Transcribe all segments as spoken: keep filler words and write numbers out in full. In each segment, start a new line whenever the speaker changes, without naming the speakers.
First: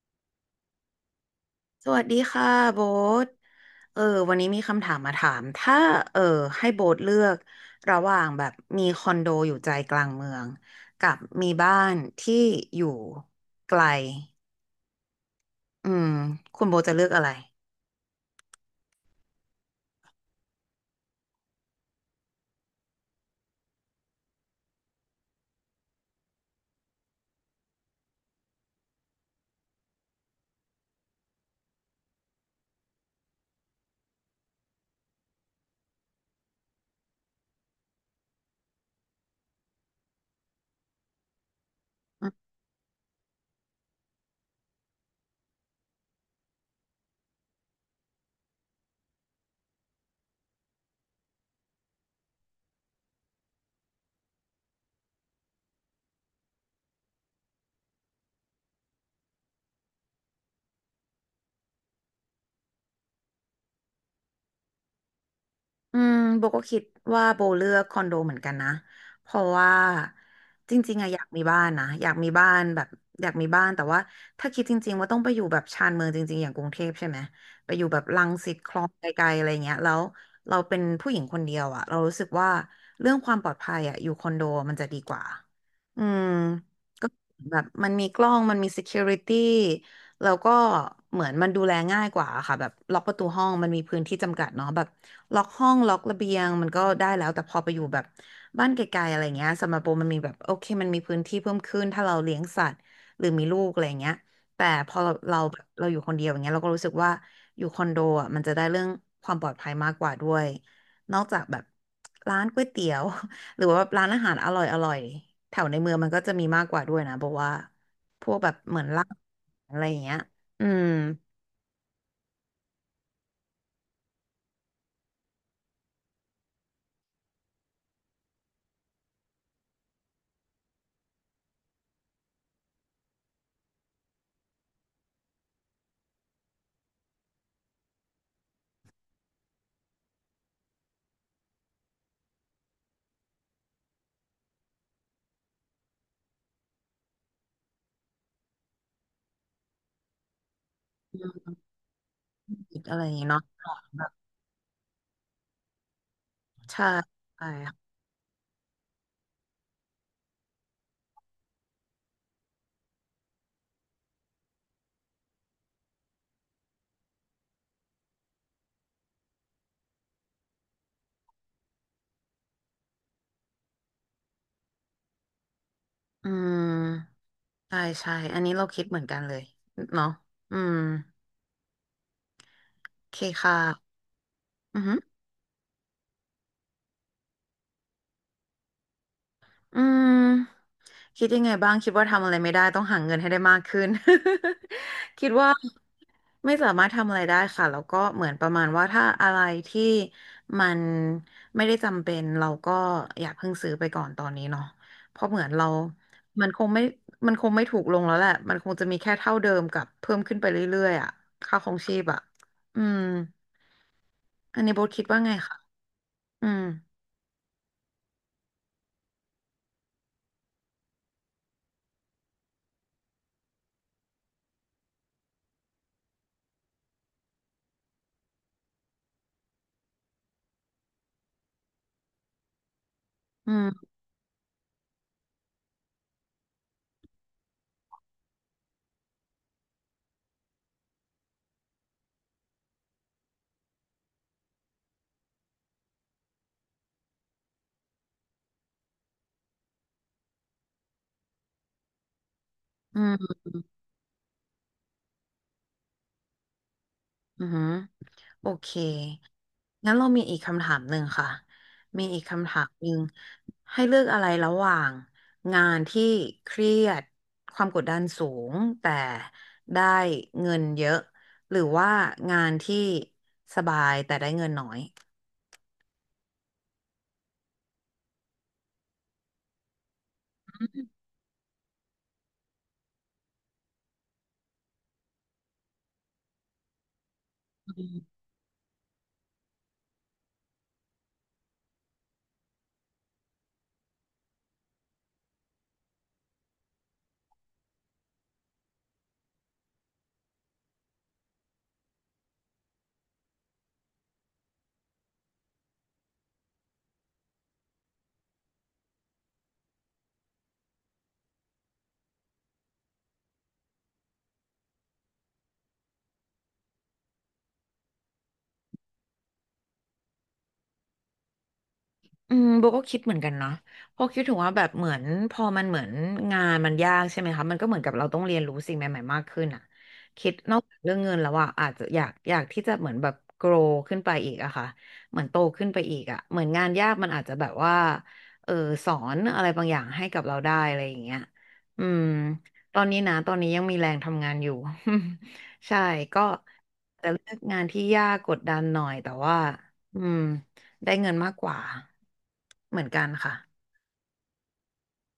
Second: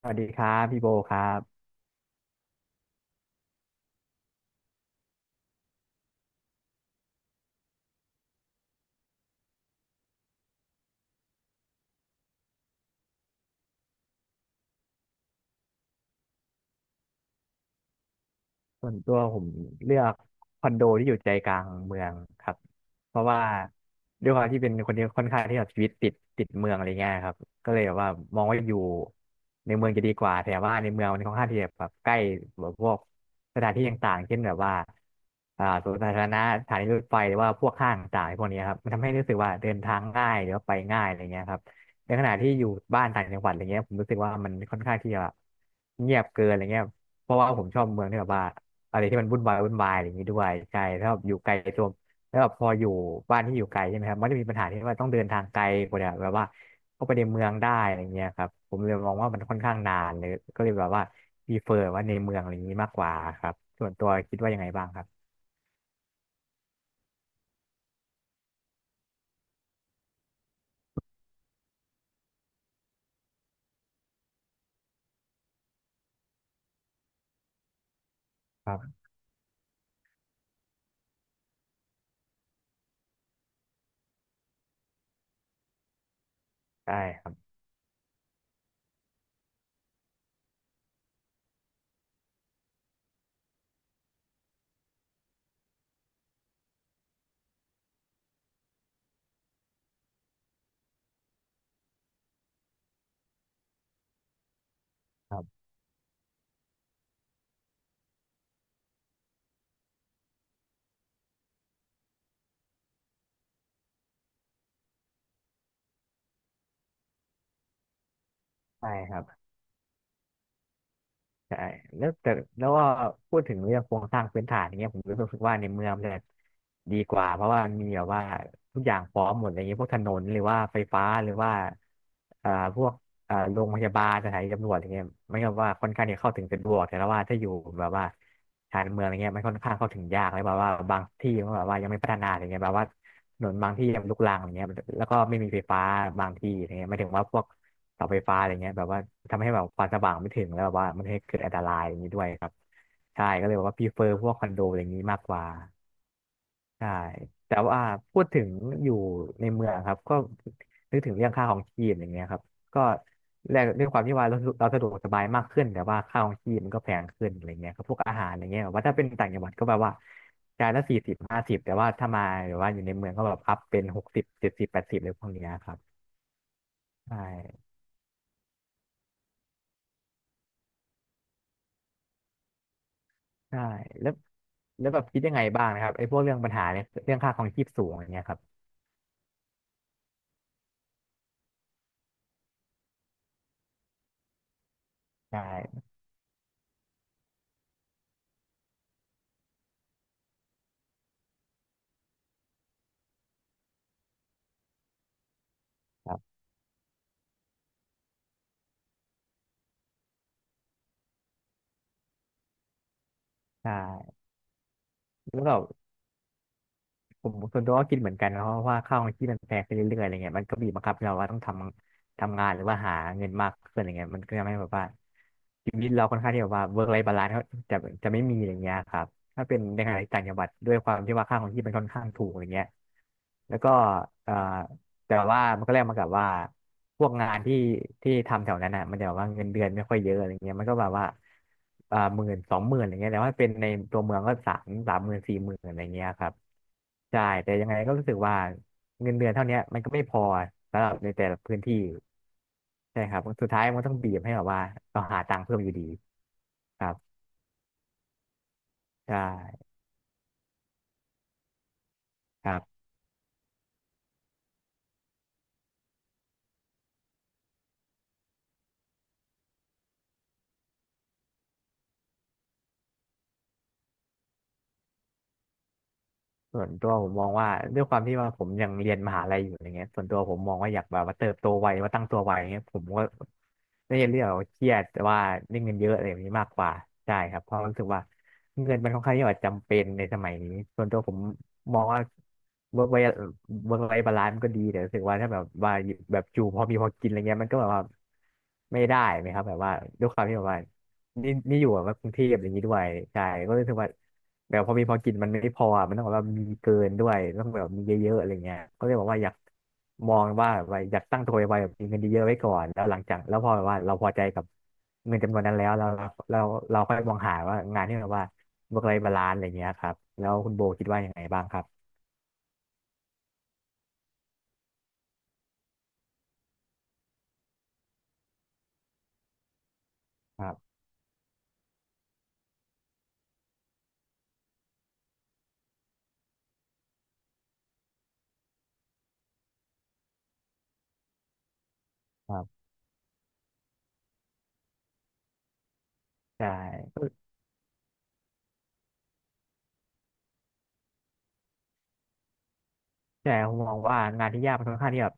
สวัสดีครับพี่โบครับ
สวัสดีค่ะโบ๊ทเออวันนี้มีคำถามมาถาม ถ้าเออให้โบ๊ทเลือกระหว่างแบบมีคอนโดอยู่ใจกลางเมืองกับมีบ้านที่อยู่ไกลอืมคุณโบ๊ทจะเลือกอะไร
ส่วนตัวผมเลือกคอนโดที่อยู่ใจกลางเมืองครับเพราะว่าด้วยความที่เป็นคนที่ค่อนข้างที่แบบชีวิตติดติดเมืองอะไรเงี้ยครับก็เลยแบบว่ามองว่าอยู่ในเมืองจะดีกว่าแต่ว่าในเมืองมันค่อนข้างที่จะแบบใกล้แบบพวกสถานที่ต่างๆเช่นแบบว่าอ่าสวนสาธารณะสถานีรถไฟหรือว่าพวกห้างต่างๆพวกนี้ครับมันทำให้รู้สึกว่าเดินทางง่ายหรือว่าไปง่ายอะไรเงี้ยครับในขณะที่อยู่บ้านต่างจังหวัดอะไรเงี้ยผมรู้สึกว่ามันค่อนข้างที่จะแบบเงียบเกินอะไรเงี้ยเพราะว่าผมชอบเมืองที่แบบว่า อะไรที่มันวุ่นวายวุ่นวายอะไรอย่างนี้ด้วยใช่ถ้าแบบอยู่ไกลตัวแล้วแบบพออยู่บ้านที่อยู่ไกลใช่ไหมครับมันจะมีปัญหาที่ว่าต้องเดินทางไกลกว่าเนี่ยแบบว่าเข้าไปในเมืองได้อะไรเงี้ยครับผมเลยมองว่ามันค่อนข้างนานเลยก็เลยแบบว่าพรีเฟอร์ว่าในเมืองอะไรอย่างนี้มากกว่าครับส่วนตัวคิดว่ายังไงบ้างครับ
อืมโบก็คิดว่าโบเลือกคอนโดเหมือนกันนะเพราะว่าจริงๆอะอยากมีบ้านนะอยากมีบ้านแบบอยากมีบ้านแต่ว่าถ้าคิดจริงๆว่าต้องไปอยู่แบบชานเมืองจริงๆอย่างกรุงเทพใช่ไหมไปอยู่แบบรังสิตค
ครั
ลอง
บ
ไกลๆอะไรเงี้ยแล้วเราเป็นผู้หญิงคนเดียวอะเรารู้สึกว่าเรื่องความปลอดภัยอะอยู่คอนโดมันจะดีกว่าอืม
ใช่
ก็
ครับ
แบบมันมีกล้องมันมี security แล้วก็เหมือนมันดูแลง่ายกว่าค่ะแบบล็อกประตูห้องมันมีพื้นที่จำกัดเนาะแบบล็อกห้องล็อกระเบียงมันก็ได้แล้วแต่พอไปอยู่แบบบ้านไกลๆอะไรเงี้ยสำหรับโบมันมีแบบโอเคมันมีพื้นที่เพิ่มขึ้นถ้าเราเลี้ยงสัตว์หรือมีลูกอะไรเงี้ยแต่พอเรา
ค
เรา
รั
แบบ
บ
เราอยู่คนเดียวอย่างเงี้ยเราก็รู้สึกว่าอยู่คอนโดอ่ะมันจะได้เรื่องความปลอดภัยมากกว่าด้วยนอกจากแบบร้านก๋วยเตี๋ยว หรือว่าแบบร้านอาหารอร่อยๆแถวในเมืองมันก็จะมีมากกว่าด้วยนะโบว่า พวกแบบเหมือน
ใช่
ล่า
ค
ง
รับ
อะไรอย่างเงี้ยอืม
ใช่แล้วแต่แล้วก็พูดถึงเรื่องโครงสร้างพื้นฐานอย่างเงี้ยผมรู้สึกว่าในเมืองมันจะดีกว่าเพราะว่ามันมีแบบว่าทุกอย่างพร้อมหมดอะไรเงี้ยพวกถนนหรือว่าไฟฟ้าหรือว่าอ่าพวกอ่าโรงพยาบาลสถานีตำรวจอะไรเงี้ยไมัก็ว่าค่อนข้างที่จะเข้าถึงสะดวกแต่ว่าถ้าอยู่แบบว่าชานเมืองอะไรเงี้ยมันค่อนข้างเข้าถึงยากเลยแบบว่าบางที่มันแบบว่ายังไม่พัฒนาอะไรเงี้ยแบบว่าถนนบางที่ยังลุกรังอะไรเงี้ยแล้วก็ไม่มีไฟฟ้าบางที่อะไรเงี้ยหมายถึงว่าพวก เสาไฟฟ้าอะไรเงี้ยแบบว่าทำให้แบบความสว่างไม่ถึงแล้วแบบว่ามันให้เกิดอันตรายอย่างนี้ด้วยครับ
คิดอะไรอย่าง
ใช่
เงี้ยเนาะ
ก็เลยบอกว่าพรีเฟ
แบ
อ
บ
ร์พวกคอนโดอะไรอย่างนี้มากกว่า
ใช่
ใช่
ใช่
แต่ว่า
ค่ะ
พูดถึงอยู่ในเมืองครับก็นึกถึงเรื่องค่าของชีพอย่างเงี้ยครับก็แลกด้วยความที่ว่าเราเราสะดวกสบายมากขึ้นแต่ว่าค่าของชีพมันก็แพงขึ้นอะไรเงี้ยครับพวกอาหารอะไรเงี้ยแบบว่าถ้าเป็นต่างจังหวัดก็แบบว่าจานละสี่สิบห้าสิบแต่ว่าถ้ามาหรือว่าอยู่ในเมืองก็แบบอัพเป็นหกสิบเจ็ดสิบแปดสิบเลยพวกเนี้ยครับ
อื
ใช่
มใช่ ใช่ อันนี้เราคิดเหมือนกันเลย เนาะอืม โอเคค่ะ
ใช่แล้ว
อือ
แล้ว
ฮึ
แบบคิดยังไงบ้างนะครับไอ้พวกเรื่องปัญหาเนี่ยเรื่องค่าครองชีพสูงอย่างเงี้ยครับ
อืมคิดยังไงบ้างคิดว่าทำอะไรไม่ได้ต้องหาเงินให้ได้มากขึ้น คิด
ใช
ว่า
่
ไม่สามารถทำอะไรได้ค่ะแล้วก็เหมือนประมาณว่าถ้าอะไรที่มันไม่ได้จำเป็นเราก็อย่าเพิ่งซื้อไปก่อนตอนนี้เนาะเพราะเหมือนเรา
ครับ
มันคงไม่มันคงไม่ถูกลงแล้วแหละมันคงจะมีแค่เท่าเดิมกับเพิ่มขึ้นไปเรื่อยๆอ่ะค่าครองชีพอ่ะอืม
ใช่
อันนี้โบทคิดว่าไง
แล้วแบ
คะ
บ
อืม
ผมส่วนตัวก็คิดเหมือนกันนะเพราะว่าค่าครองชีพมันแพงขึ้นเรื่อยๆอะไรเงี้ยมันก็บีบบังคับให้เราว่าต้องทำทำงานหรือว่าหาเงินมากขึ้นอะไรเงี้ยมันก็ทำให้แบบว่าชีวิตเราค่อนข้างที่แบบว่าเวิร์กไลฟ์บาลานซ์จะจะไม่มีอย่างเงี้ยครับถ้าเป็นในขณะที่ต่างจังหวัดด้วยความที่ว่าค่าครองชีพมันค่อนข้างถูกอย่างเงี้ย
อื
แล้วก็
ม
เอ่อ แต่ว่ามันก็แลกมากับว่าพวกงานที่ที่ทำแถวนั้นอ่ะมันจะแบบว่าเงินเดือนไม่ค่อยเยอะอะไรเงี้ยมันก็แบบว่าอ่าหมื่นสองหมื่นอะไรเงี้ยแต่ว่าเป็นในตัวเมืองก็สามสามหมื่นสี่หมื่นอะไรเงี้ยครับใช่แต่ยังไงก็รู้สึกว่าเงินเดือนเท่าเนี้ยมันก็ไม่พอสำหรับในแต่ละพื้นที่
อื
ใช่ครับ
ม
สุดท้ายมันก็ต้องบีบให้แบบว่าเราหาตังค์เพิ่มอยู่ดีครับ
อืม โอเค
ใช่
งั้นเรามีอีกคำถามหนึ่งค่ะ มีอีก
ค
คำ
รั
ถาม
บ
หนึ่งให้เลือกอะไรระหว่างงานที่เครียดความกดดันสูงแต่ได้เงินเยอะ หรือว่างานที่สบายแต่ได้เงินน้อย
ส่วนตัวผมมองว่าด้วยความที่ว่าผมยังเรียนมหาลัยอยู่อย่างเงี้ยส่วนตัวผมมองว่าอยากแบบว่าเติบโตไวว่าตั้งตัวไวอย่างเงี้ยผมก็ไม่ได้เรียกว่าเครียดแต่ว่าได้เงินเยอะอะไรแบบนี้มากกว่าใช่ครับเพราะรู้สึกว่าเงินมันค่อนข้างที่จะจำเป็นในสมัยนี้ส่วนตัวผมมองว่าวิรว้เว้บาลานซ์มันก็ดีแต่รู้สึกว่าถ้าแบบว่าแบบอยู่พอมีพอกินอะไรเงี้ยมันก็แบบว่าไม่ได้ไหมครับแบบว่าด้วยความที่แบบว่า นี่นี่อยู่แบบว่ากรุงเทพอย่างนี้ด้วยใช่ก็รู้สึกว่าแบบพอมีพอกินมันไม่พออะมันต้องแบบว่ามีเกินด้วยต้องแบบมีเยอะๆอะไรเงี้ยก็เลยบอกว่าอยากมองว่าแบบว่าอยากตั้งตัวไว้แบบมีเงินเยอะๆไว้ก่อนแล้วหลังจากแล้วพอแบบว่าเราพอใจกับเงินจำนวนนั้นแล้วเราเราเราค่อยมองหาว่างานที่แบบว่าเมื่อไรบาลานซ์อะไรเงี้ยครับแล้วคุณโบคิดว่ายังไงบ้างครับ
อืมโบก็คิดเหมือนกันเนาะเพอคิดถึงว่าแบบเหมือนพอมันเหมือนงานมันยากใช่ไหมคะมันก็เหมือนกับเราต้องเรียนรู้สิ่งใหม่ๆมากขึ้นอ่ะคิด
ครั
นอกจา
บ
กเรื่องเงินแล้วอ่ะอาจจะอยากอยากที่จะเหมือนแบบ grow ขึ้นไปอีกอะค่ะเหมือนโตขึ้นไปอีกอะ เหมือนงานยากมันอาจจะแบบว่าเออสอนอะไรบางอย่างให้กับเราได้อะไรอย่างเงี้ยอืม
ครับ
ตอนนี้นะตอนนี้ยังมีแรงทำงานอยู่ ใช่ก็
ใช
จะ
่
เลือกงานที่ยากกดดันหน่อยแต่ว่าอืม ได้เงินมากกว่าเหมือนกัน
ใช่
ค่ะ
ผมมองว่างานที่ยากมันค่อนข้างที่แบบ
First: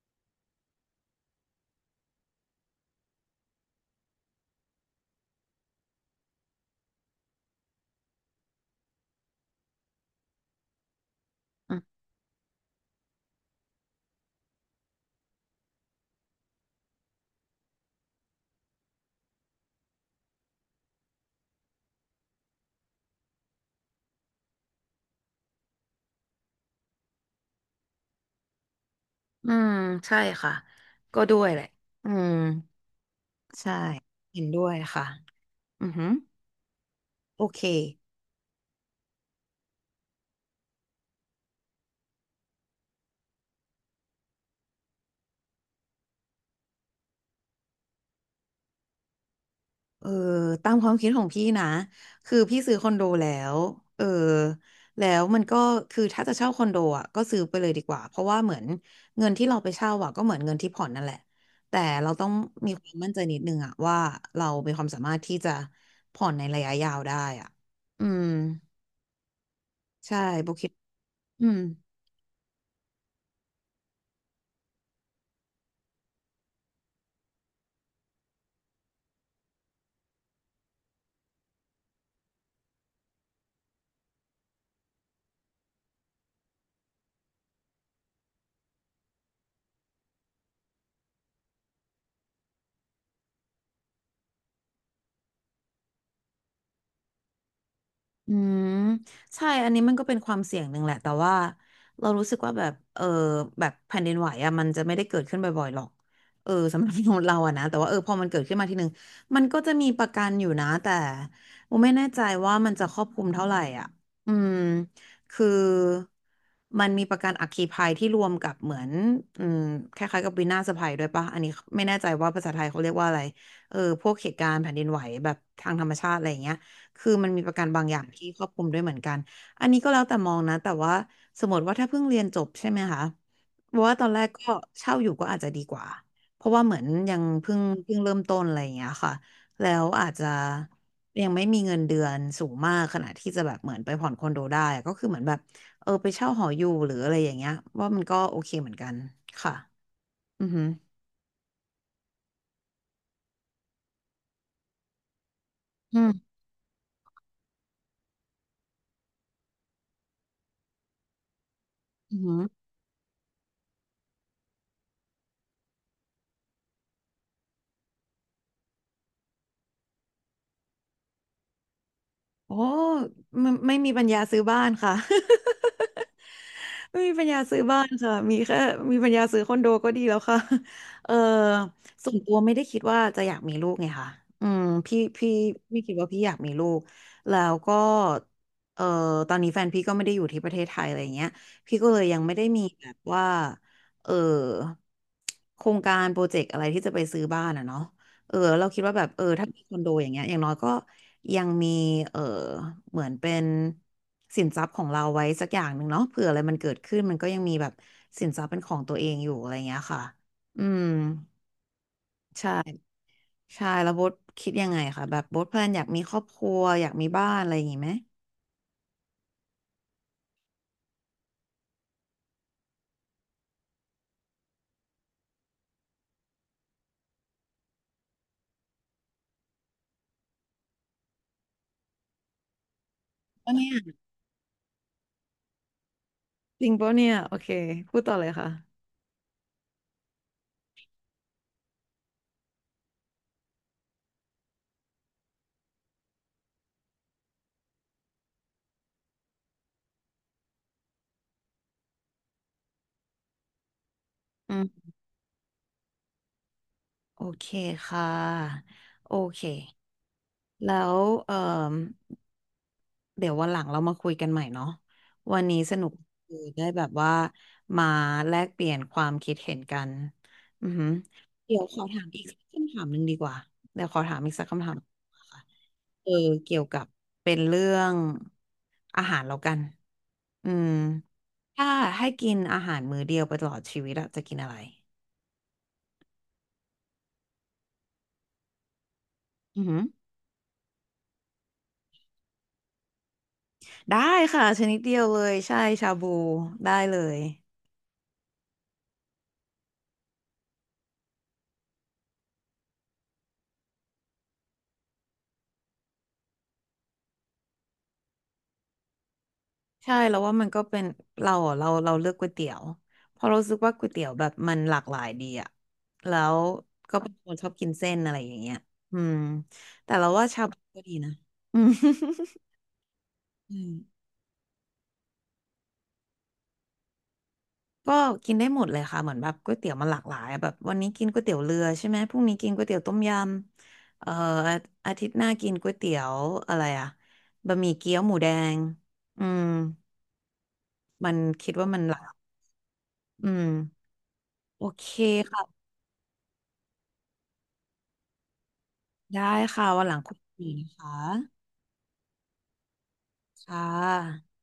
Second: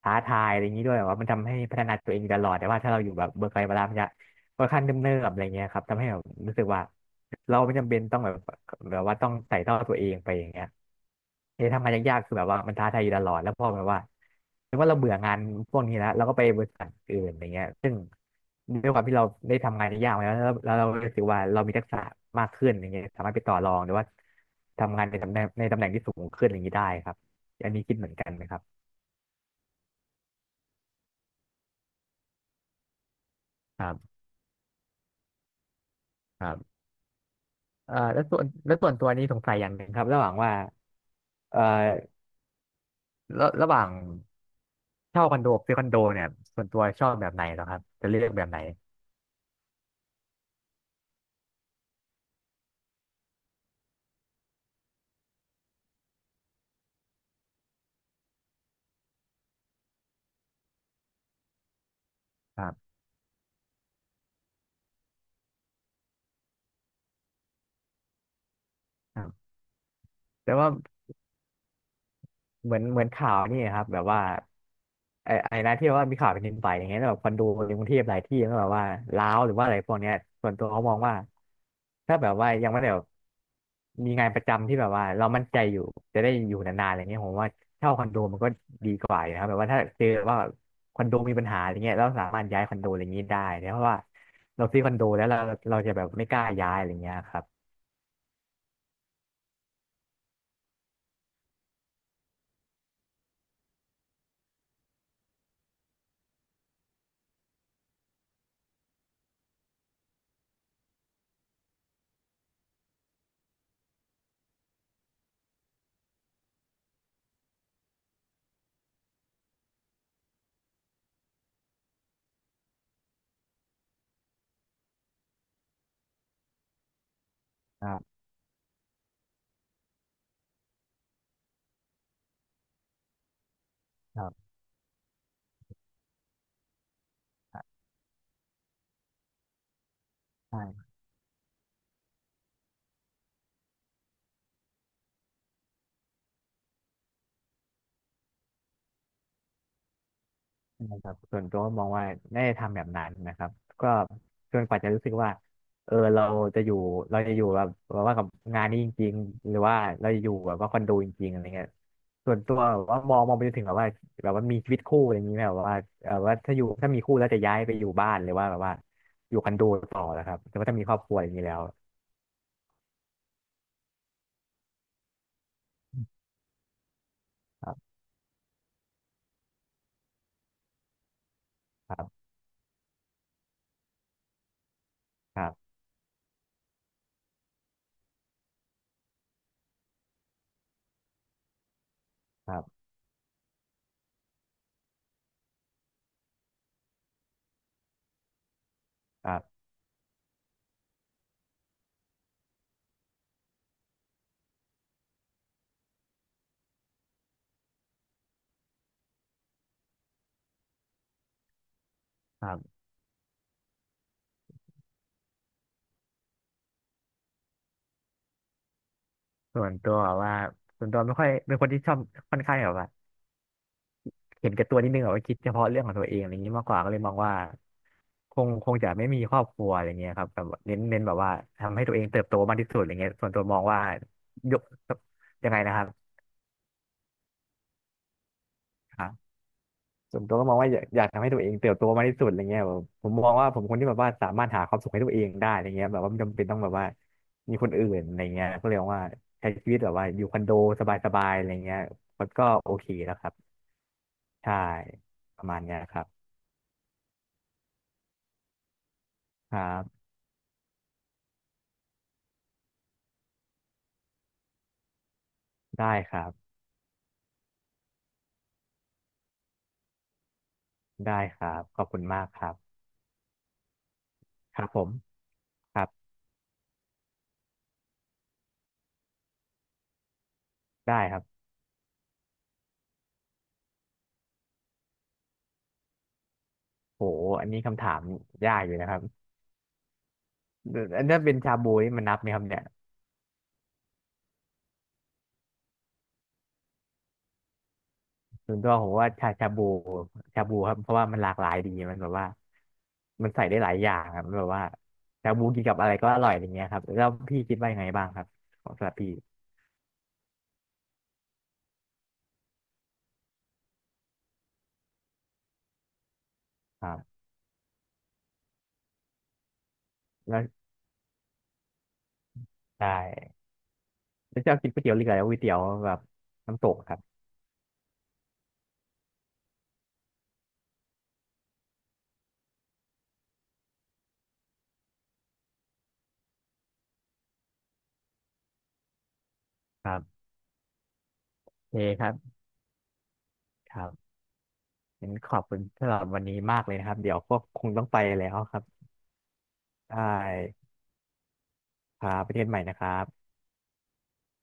ท้าทายอะไรอย่างนี้ด้วยแบบว่ามันทำให้พัฒนาตัวเองอยู่ตลอดแต่ว่าถ้าเราอยู่แบบเบิร์กไกลเวลามันจะค่อนข้างเนิ่มๆอะไรเงี้ยครับทำให้แบบรู้สึกว่าเราไม่จำเป็นต้องแบบแบบว่าต้องไต่เต้าตัวเองไปอย่างเงี้ยเออ
อืม
ทำงานยากๆคือแบบว่ามันท้าทายอยู่ตลอดแล้วพอแบบว่าถึงว่าเราเบื่องานพวกนี้แล้วเราก็ไปบริษัทอื่นอะไรเงี้ย ด้วยความที่เราได้ทำงานในยากมาแล้วแล้วแล้วเรารู้สึกว่าเรามีทักษะมากขึ้นอย่างเงี้ยสามารถไปต่อรองหรือว่าทำงานในตำแหน่งในตำแหน่งที่สูงขึ้นอย่างนี้ได้ครับอันนี้คิดเหมือนกันไหมครับ
อืมใช่ค่ะก็ด้วยแหละอืมใช่
ครับ
เห็นด้วยค่ะอือหือ
ครับ
โอเค
เอ่อแล้วส่วนแล้วส่วนตัวนี้สงสัยอย่างหนึ่งครับระหว่างว่าเอ่อระระหว่างเช่าคอนโดกับซื้อคอนโดเนี่ยส่วนตัวชอบแบบไหนเหรอครับจะเลือกแบบไหน
เออตามความคิดของพี่นะคือพี่ซื้อคอนโดแล้วเออแล้วมันก็คือถ้าจะเช่าคอนโดอ่ะก็ซื้อไปเลยดีกว่าเพราะว่าเหมือนเงินที่เราไปเช่าอ่ะก็เหมือนเงินที่ผ่อนนั่นแหละแต่เราต้อง
ครั
มีค
บ
วามมั่นใจนิดนึงอ่ะว่าเรามีความสามารถที่จะผ่อนในระยะยาวได้อ่ะอืม
ครับ
ใช่โบ
แต่
คิ
ว่า
ด อืม
เหมือนเหมือนข่าวนี่ครับแบบว่าไอ้ไอ้นะที่ว่ามีข่าวแผ่นดินไหวอย่างเงี้ยแล้วแบบคอนโดในกรุงเทพหลายที่ก็แบบว่าร้าวหรือว่าอะไรพวกเนี้ยส่วนตัวเขามองว่าถ้าแบบว่ายังไม่ได้แบบมีงานประจำที่แบบว่าเรามั่นใจอยู่จะได้อยู่นานๆอะไรเงี้ยผมว่าเช่าคอนโดมันก็ดีกว่าอยู่นะครับแบบว่าถ้าเจอว่าคอนโดมีปัญหาอะไรเงี้ยเราสามารถย้ายคอนโดอะไรเางนี้ได้เนีเพราะว่าเราซื้อคอนโดแล้วเราเราจะแบบไม่กล้าย้ายอะไรเงี้ยครับ
อืมใช่อันนี้มันก็เป็นความเสี่ยงหนึ่งแหละแต่ว่าเรารู้สึกว่าแบบเออแบบแผ่นดินไหวอะมันจะไม่ได้เกิดขึ้นบ่อยๆหรอกเออสำหรับคนษย์เราอะนะแต่ว่าเออพอมันเกิดขึ้นมาทีหนึ่งมันก็จะมีประกันอยู่นะแต่โมไม่แน่ใจว่ามันจะครอบคลุมเท่าไหร่อ่ะอืมคือมันมีประกันอัคคีภัยที่รวมกับเหมือนอืมคล้ายๆกับวินาศภัยด้วยปะอันนี้ไม่แน่ใจว่าภาษาไทยเขาเรียกว่าอะไรเออพวกเหตุการณ์แผ่นดินไหวแบบทางธรรมชาติอะไรอย่างเงี้ย คือมันมีประกันบา
ค
งอ
รั
ย่าง
บ
ที่ครอบคลุมด้วยเหมือนกัน อันนี้ก็แล้วแต่มองนะแต่ว่าสมมติว่าถ้าเพิ่งเรียนจบใช่ไหมคะเพราะว่าตอนแร
ครั
กก็
บ
เช่าอยู่ก็อาจจะดีกว่าเพราะว่าเหมือนยังเพิ่งเพิ่งเริ่มต้นอะไรอย่างเงี้ยค่ะแล้วอาจจะ
ใช่
ยังไม่มีเงินเดือนสูงมากขนาดที่จะแบบเหมือนไปผ่อนคอนโดได้อะก็คือเหมือนแบบเออไปเช่าหออยู่หรืออะไรอย่างเงี้ยว่ามันก็โอเคเหมือนกันค่ะอือหือ
นะครับส่วนตัวก็มองว่าไม่ได้ทำแบบนั้นนะครับก็จนกว่าจะรู้สึกว่าเออ
อืม
เราจะอยู่เราจะอยู่แบบว่ากับงานนี้จริงๆหรือว่าเราจะอยู่แบบว่าคอนโดจริงๆอะไรเงี้ย
อื
ส่วน
ม
ตัวแบบว่ามองมองไปจนถึงแบบว่าแบบว่ามีชีวิตคู่อะไรอย่างนี้ไหมแบบว่าเออว่าถ้าอยู่ถ้ามีคู่แล้วจะย้ายไปอยู่บ้านหรือว่าแบบว่าอยู่คอนโดต่อนะครับแต่ว่าถ้ามีครอบครัวอย่างนี้แล้ว
โอ้ไม่ไม่มีปัญญาซื้อบ้านค่ะ ไม่มีปัญญาซื้อ
ครับ
บ้านค่ะมีแค่มีปัญญาซื้อคอนโดก็ดีแล้วค่ะ เออ
ครั
ส่วน
บ
ตัวไม่ได้คิดว่าจะอยากมีลูกไงค่ะอืมพี่พี่
ครับ
ไม่คิดว่าพี่อยากมีลูกแล้วก็เออตอนนี้แฟนพี่ก็ไม่ได้อยู่ที่ประเทศไทยอะไรอย่างเงี้ยพี่ก็เลยยังไม่ได้
ครั
มี
บ
แบบว่าเออโครงการโปรเจกต์อะไรที่จะไปซื้อบ้านอ่ะเนาะ เออเราคิดว่าแบบเออ
ครั
ถ้ามี
บ
คอนโดอย่างเงี้ยอย่างน้อยก็ยังมีเออเหมือนเป็นสินทรัพย์ของเราไว้สักอย่างหนึ่งเนาะเผื่ออะไรมันเกิดขึ้นมันก็ยังมีแบบสินทรัพย์เป็นของตัวเองอยู่อะไรเงี้ยค่ะอืม
ครั
ใช่
บ
ใช่แล้วโบ๊ทคิดยังไงคะแบบโบ๊ทแพลนอยากมีครอบครัวอยากมีบ้านอะไรอย่างงี้ไหม
ส่วนตัวแบบว่าส่วนตัวไม่ค่อยเป็นคนที่ชอบค่อนข้างแบบว่า เห็นแก่ตัวนิดนึงแบบว่าคิดเฉพาะเรื่องของตัวเองอะไรอย่างนี้มากกว่าก็เลยมองว่าคงคงจะไม่มีครอบครัวอะไรเงี้ยครับแบบเน้นเน้นแบบว่าทำให้ตัวเองเติบโตมากที่สุดอะไรเงี้ยส่วนตัว
อัน
มอง
เนี้
ว่า
ย
ยกยังไงนะครับ
จริงปะเนี่ยโอเคพูดต่อเลยค่ะ
ครับส่วนตัวก็มองว่าอยากอยากทำให้ตัวเองเติบโตมากที่สุดอะไรเงี้ยแบบผมมองว่าผมคนที่แบบว่าสามารถหาความสุขให้ตัวเองได้อะไรเงี้ยแบบว่าไม่จำเป็นต้องแบบว่ามีคนอื่นอะไรเงี้ยก็เลยมองว่าใช้ชีวิตแบบว่าอยู่คอนโดสบายๆอะไรเงี้ยมันก็โอเคแล้วครับ
อื
ใช่
ม
ประมาณเนี้ยครับ
โอเคค่ะโอเค
ครับ
แล้วเออ เดี๋ยววันหลังเรามาคุยกันใหม่เนาะวันนี้สนุก
ได้ครั
คื
บ
ได้แบบว่ามาแลกเปลี่ยนความคิดเห็นกันอือหือ
ได้ครั
เดี๋ย
บ
วข
ข
อ
อบคุ
ถา
ณ
มอี
มา
ก
ก
สั
ค
ก
รับ
คำถามหนึ่งดีกว่าเดี๋ยวขอถามอีกสัก
ค
คำ
รับ
ถาม
ผม
ค่ะ
ครับ
เออเกี่ยวกับเป็นเรื่องอาหารแล้วกันอืม
ได้ครับ
ถ้าให้กินอาหารมื้อเดียวไปตลอดชีวิตอะจะกินอะไร
โหอันนี้คำถามยากอยู่นะครับ
อือหือ
อันนี้เป็นชาบูนี่มันนับไหมครับเนี่ย
ได้ค่ะชนิดเดียวเลยใช่ชาบูได้เลย
ส่วนตัวผมว่าชาชาบูชาบูครับเพราะว่ามันหลากหลายดีมันแบบว่ามันใส่ได้หลายอย่างครับมันแบบว่าชาบูกินกับอะไรก็อร่อยอย่างเงี้ยครับแล้วพี่คิดว่ายังไงบ้างครับของสำหรับพี่
ใช่แล้วว่ามันก็เป็นเราอะเราเราเลือกก๋วยเตี๋ยวเพราะเรารู้สึกว่าก๋วยเตี๋ยวแบบมันหลากหลายดีอะแล้ว
ครั
ก็เป็น
บ
คนชอบกินเส้นอะไรอย่างเงี้ยอืมแต่เราว่า
แล้ว
ชาบูก็ดีนะ อืม
ได้
อืม
แล้วชอบกินก๋วยเตี๋ยวเรือแล้วก๋วยเตี๋ยวแบบน้ำตกครับ
ก็กินได้หมดเลยค่ะเหมือนแบบก๋วยเตี๋ยวมันหลากหลายอะแบบวันนี้กินก๋วยเตี๋ยวเรือใช่ไหมพรุ่งนี้กินก๋วยเตี๋ยวต้มยำเอ่ออาอาทิตย์หน้ากินก๋วยเตี๋ยวอะไรอะบะหมี่เกี๊ยวหมูแดงอืม
ครับ
มันคิดว่า
โอเค
มันหลา
ครั
ก
บ
อืม
ครับ
โอเค
งั้นขอบคุ
ค่ะ
ณสำหรับวันนี้มากเลยนะครับเดี๋ยวก็คงต้องไปแล้วครับ
ได้ค่ะวันห
ได
ลังคุยกันอีกนะ
้
คะ
ครับไประเทศใหม่นะครับ
ค่ะ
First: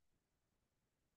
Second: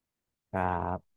ครับ